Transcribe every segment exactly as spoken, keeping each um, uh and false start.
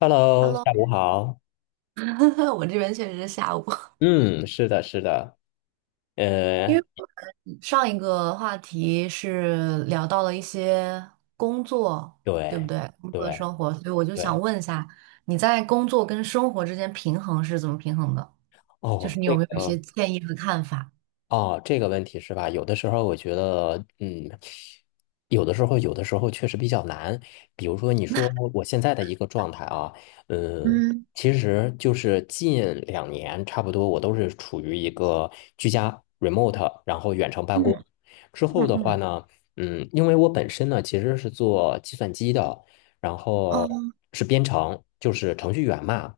Hello，Hello，下午好。我这边确实是下午。嗯，是的，是的，呃，上一个话题是聊到了一些工作，对不对，对？工作的对，生活，所以我就想对，问一下，你在工作跟生活之间平衡是怎么平衡的？就哦，是你有这没有一些个，建议和看法？哦，这个问题是吧？有的时候我觉得，嗯，有的时候，有的时候确实比较难。比如说，你说我现在的一个状态啊，嗯，嗯其实就是近两年差不多，我都是处于一个居家 remote，然后远程办嗯公。之后嗯的话嗯，呢，嗯，因为我本身呢其实是做计算机的，然后嗯是编程，就是程序员嘛。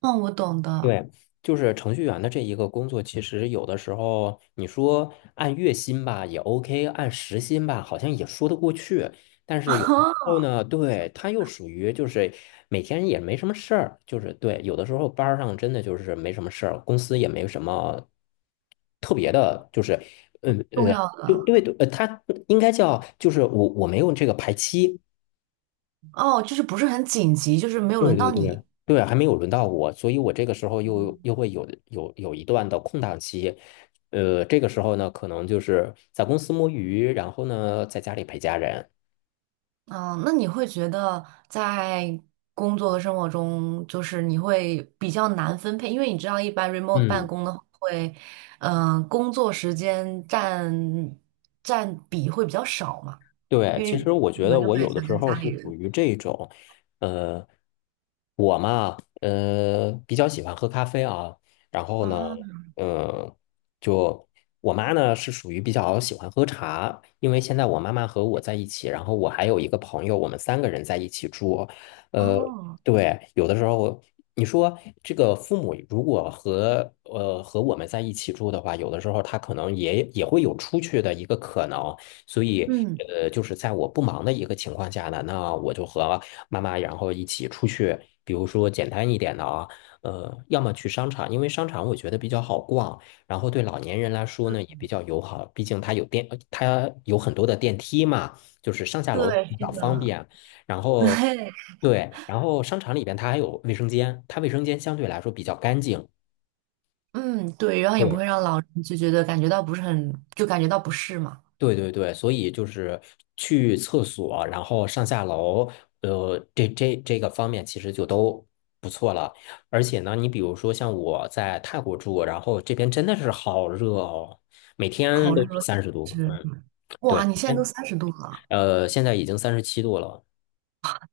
嗯，我懂的，对，就是程序员的这一个工作，其实有的时候你说按月薪吧也 OK，按时薪吧好像也说得过去，但是有的时候 呢，对，他又属于就是每天也没什么事儿，就是对，有的时候班儿上真的就是没什么事儿，公司也没什么特别的，就是嗯重呃，要对的因为呃，他应该叫就是我我没有这个排期，哦，就是不是很紧急，就是没有对轮对到对你。对，还没有轮到我，所以我这个时候又又会有有有一段的空档期，呃，这个时候呢，可能就是在公司摸鱼，然后呢，在家里陪家人。嗯，那你会觉得在工作和生活中，就是你会比较难分配，因为你知道，一般 remote 办嗯。公的话会，嗯、工作时间占占比会比较少嘛，对，因其为实我可觉得能就我会有的想时跟候家是里属人于这种，呃，我嘛，呃，比较喜欢喝咖啡啊，然后呢，啊，呃，就我妈呢是属于比较喜欢喝茶，因为现在我妈妈和我在一起，然后我还有一个朋友，我们三个人在一起住，呃，哦，对，有的时候你说这个父母如果和呃和我们在一起住的话，有的时候他可能也也会有出去的一个可能。所以，嗯，呃，就是在我不忙的一个情况下呢，那我就和妈妈然后一起出去，比如说简单一点的啊，呃，要么去商场，因为商场我觉得比较好逛，然后对老年人来说呢也比较友好，毕竟它有电，呃它有很多的电梯嘛，就是上下楼对，比是较方的，便。然 对，后，对，然后商场里边它还有卫生间，它卫生间相对来说比较干净。嗯，对，然后也不对。会让老人就觉得感觉到不是很，就感觉到不适嘛，对对对，所以就是去厕所，然后上下楼，呃，这这这个方面其实就都不错了。而且呢，你比如说像我在泰国住，然后这边真的是好热哦，每天好都是热，三十度。是，嗯，哇，对，你每现在都天三十度了。呃，现在已经三十七度了。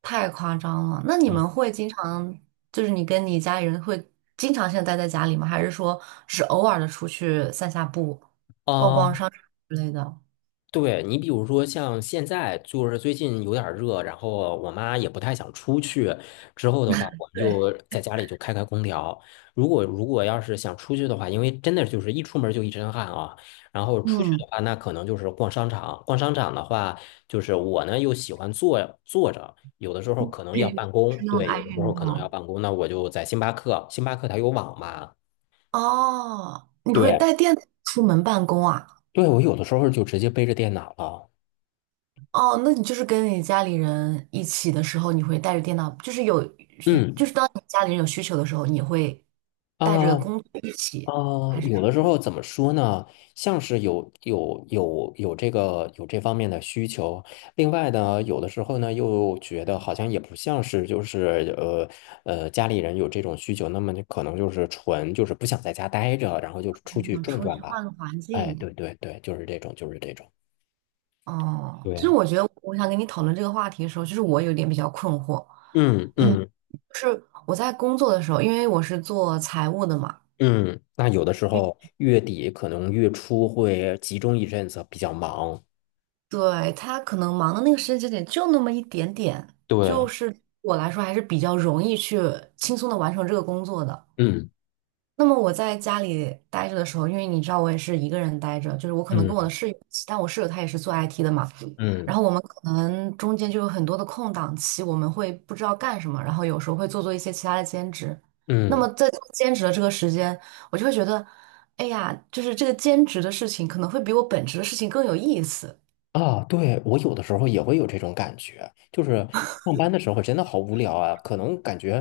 太夸张了。那你嗯，们会经常，就是你跟你家里人会经常性地待在家里吗？还是说只偶尔的出去散下步、逛逛啊、商场之类的？对你，比如说像现在就是最近有点儿热，然后我妈也不太想出去。之后的话，我们对，就在家里就开开空调。如果如果要是想出去的话，因为真的就是一出门就一身汗啊。然后出去嗯，的话，那可能就是逛商场。逛商场的话，就是我呢又喜欢坐坐着，有的时候可能要办 公，是那么对，爱有的时候运可能要动办公，那我就在星巴克，星巴克它有网嘛，哦？你会对，带电脑出门办公啊？对，我有的时候就直接背着电脑了。哦，那你就是跟你家里人一起的时候，你会带着电脑，就是有，就嗯是当你家里人有需求的时候，你会啊，带着工具一起，呃，还是有说的时候怎么说呢？像是有有有有这个有这方面的需求，另外呢，有的时候呢又觉得好像也不像是就是呃呃家里人有这种需求，那么就可能就是纯就是不想在家待着，然后就出去想转出转去吧。换个环哎，境？对对对，就是这种，就是这种。哦，其对，实我觉得我想跟你讨论这个话题的时候，就是我有点比较困惑。嗯嗯，嗯我在工作的时候，因为我是做财务的嘛，嗯，那有的时候月底可能月初会集中一阵子比较忙。对，他可能忙的那个时间节点就那么一点点，就对，是我来说还是比较容易去轻松的完成这个工作的。嗯那么我在家里待着的时候，因为你知道我也是一个人待着，就是我可能跟我的嗯室友一起，但我室友他也是做 I T 的嘛，然嗯后我们可能中间就有很多的空档期，我们会不知道干什么，然后有时候会做做一些其他的兼职。那么嗯。在做兼职的这个时间，我就会觉得，哎呀，就是这个兼职的事情可能会比我本职的事情更有意思。啊，对，我有的时候也会有这种感觉，就是上班的时候真的好无聊啊，可能感觉，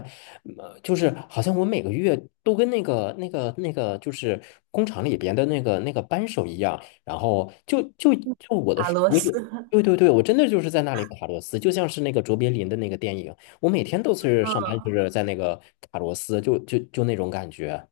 呃，就是好像我每个月都跟那个那个那个就是工厂里边的那个那个扳手一样，然后就就就我的打是螺我丝。有，对对对，我真的就是在那里卡螺丝，就像是那个卓别林的那个电影，我每天都是上班就是在那个卡螺丝，就就就那种感觉，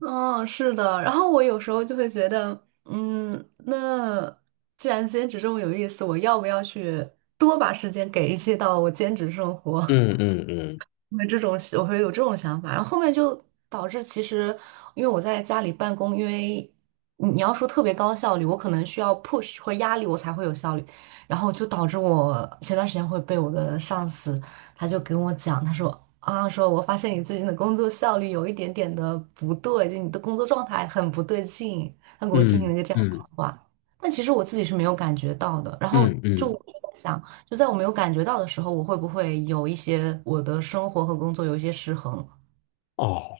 嗯，是的。然后我有时候就会觉得，嗯，那既然兼职这么有意思，我要不要去多把时间给一些到我兼职生活？嗯嗯嗯会这种，我会有这种想法，然后后面就导致其实，因为我在家里办公，因为你你要说特别高效率，我可能需要 push 或压力我才会有效率，然后就导致我前段时间会被我的上司，他就跟我讲，他说啊，说我发现你最近的工作效率有一点点的不对，就你的工作状态很不对劲，他给我进行嗯了一个这样的谈嗯话，但其实我自己是没有感觉到的，然后嗯就我嗯，就在想。就在我没有感觉到的时候，我会不会有一些我的生活和工作有一些失衡？哦。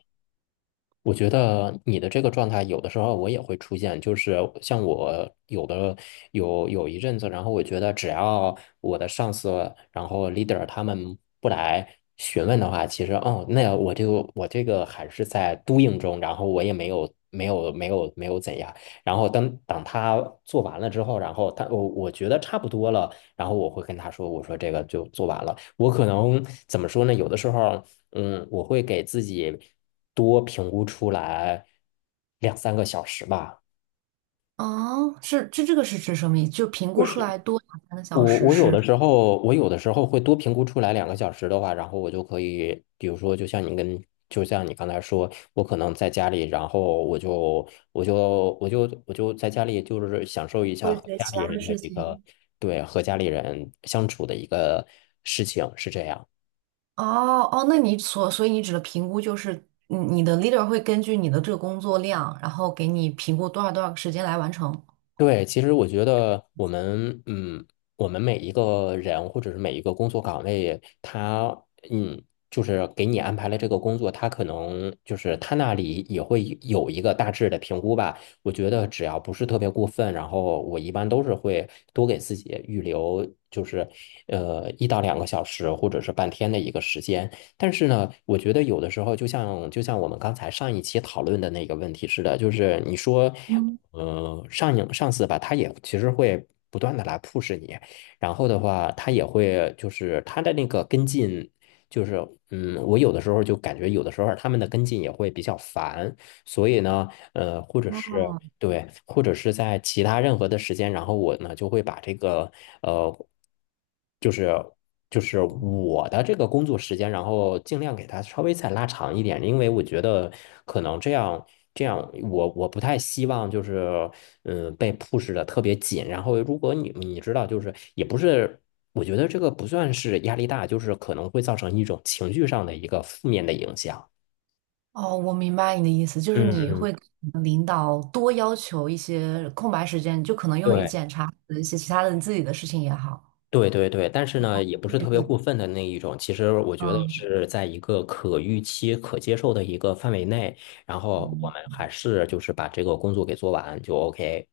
我觉得你的这个状态，有的时候我也会出现，就是像我有的有有一阵子，然后我觉得只要我的上司，然后 leader 他们不来询问的话，其实哦，那我就我这个还是在 doing 中，然后我也没有没有没有没有怎样，然后等等他做完了之后，然后他我我觉得差不多了，然后我会跟他说，我说这个就做完了。我可能怎么说呢？有的时候。嗯，我会给自己多评估出来两三个小时吧。哦，是，这这个是指什么意思？就评就估出是来多两三个我小时我有是的时候，我有的时候会多评估出来两个小时的话，然后我就可以，比如说，就像你跟，就像你刚才说，我可能在家里，然后我就我就我就我就在家里，就是享受一下做一和些家其里他的人的事一个，情。对，和家里人相处的一个事情，是这样。哦哦，那你所所以你指的评估就是你你的 leader 会根据你的这个工作量，然后给你评估多少多少个时间来完成。对，其实我觉得我们，嗯，我们每一个人或者是每一个工作岗位，他，嗯，就是给你安排了这个工作，他可能就是他那里也会有一个大致的评估吧。我觉得只要不是特别过分，然后我一般都是会多给自己预留，就是呃一到两个小时或者是半天的一个时间。但是呢，我觉得有的时候，就像就像我们刚才上一期讨论的那个问题似的，就是你说，嗯，呃，上瘾上司吧，他也其实会不断的来 push 你，然后的话，他也会就是他的那个跟进，就是嗯，我有的时候就感觉有的时候他们的跟进也会比较烦，所以呢，呃，或者是。对，或者是在其他任何的时间，然后我呢就会把这个呃，就是就是我的这个工作时间，然后尽量给他稍微再拉长一点，因为我觉得可能这样这样，我我不太希望就是嗯、呃被 push 的特别紧，然后如果你你知道，就是也不是。我觉得这个不算是压力大，就是可能会造成一种情绪上的一个负面的影响。哦，我明白你的意思，就是嗯你会嗯，跟你的领导多要求一些空白时间，就可能用于对。检查一些其他的你自己的事情也好。对对对，但是呢，也不是特别嗯。过分的那一种。其实我觉得是在一个可预期、可接受的一个范围内，然后我嗯，们还是就是把这个工作给做完就 OK。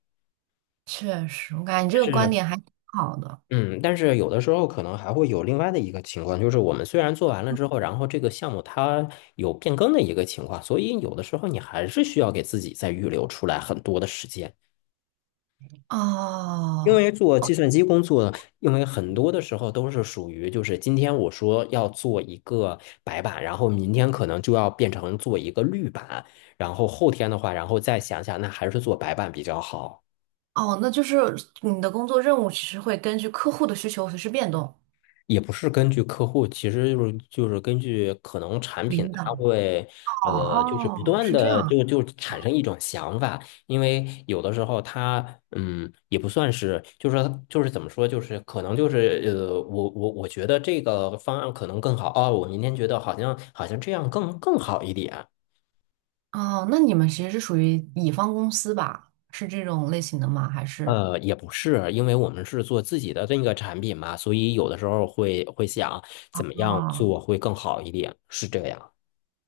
确实，我感觉你这但个观是，点还挺好的。嗯，但是有的时候可能还会有另外的一个情况，就是我们虽然做完了之后，然后这个项目它有变更的一个情况，所以有的时候你还是需要给自己再预留出来很多的时间。因哦为做计算机工作，因为很多的时候都是属于，就是今天我说要做一个白板，然后明天可能就要变成做一个绿板，然后后天的话，然后再想想，那还是做白板比较好。哦，那就是你的工作任务其实会根据客户的需求随时变动。也不是根据客户，其实就是就是根据可能产品，领导，它会哦呃，就是不哦，断是这的样。就就产生一种想法，因为有的时候它嗯也不算是，就是说就是怎么说，就是可能就是呃，我我我觉得这个方案可能更好哦，我明天觉得好像好像这样更更好一点。哦，那你们其实是属于乙方公司吧？是这种类型的吗？还是？呃，也不是，因为我们是做自己的这个产品嘛，所以有的时候会会想怎么样哦做会更好一点，是这样。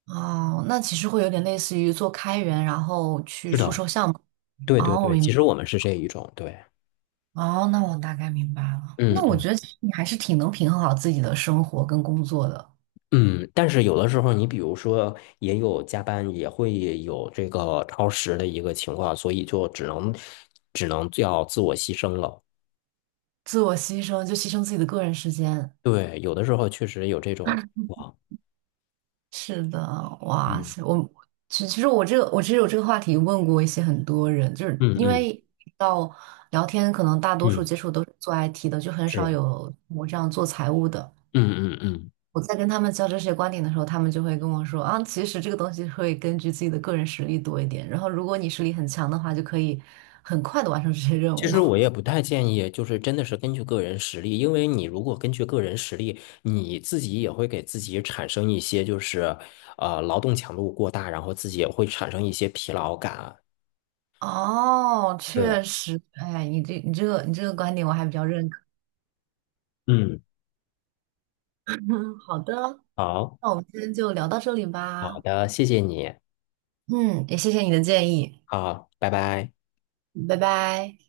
哦，那其实会有点类似于做开源，然后去是出的。售项目。对对哦，我对，明其白。实我们是这一种，对，哦，那我大概明白了。嗯那我嗯，觉得其实你还是挺能平衡好自己的生活跟工作的。嗯，但是有的时候你比如说也有加班，也会有这个超时的一个情况，所以就只能只能要自我牺牲了。自我牺牲，就牺牲自己的个人时间。对，有的时候确实有这种哇，是的，哇嗯塞，我其其实我这个我其实有这个话题问过一些很多人，就是嗯因嗯为到聊天，可能大多数嗯，接触都是做 I T 的，就很少是，有我这样做财务的。嗯嗯嗯。我在跟他们交流这些观点的时候，他们就会跟我说啊，其实这个东西会根据自己的个人实力多一点，然后如果你实力很强的话，就可以很快的完成这些任其务。实我也 不太建议，就是真的是根据个人实力，因为你如果根据个人实力，你自己也会给自己产生一些就是呃劳动强度过大，然后自己也会产生一些疲劳感。哦，是，确实，哎，你这你这个你这个观点我还比较认可。嗯，好的。好，那我们今天就聊到这里好吧。的，谢谢你，嗯，也谢谢你的建议，好，拜拜。拜拜。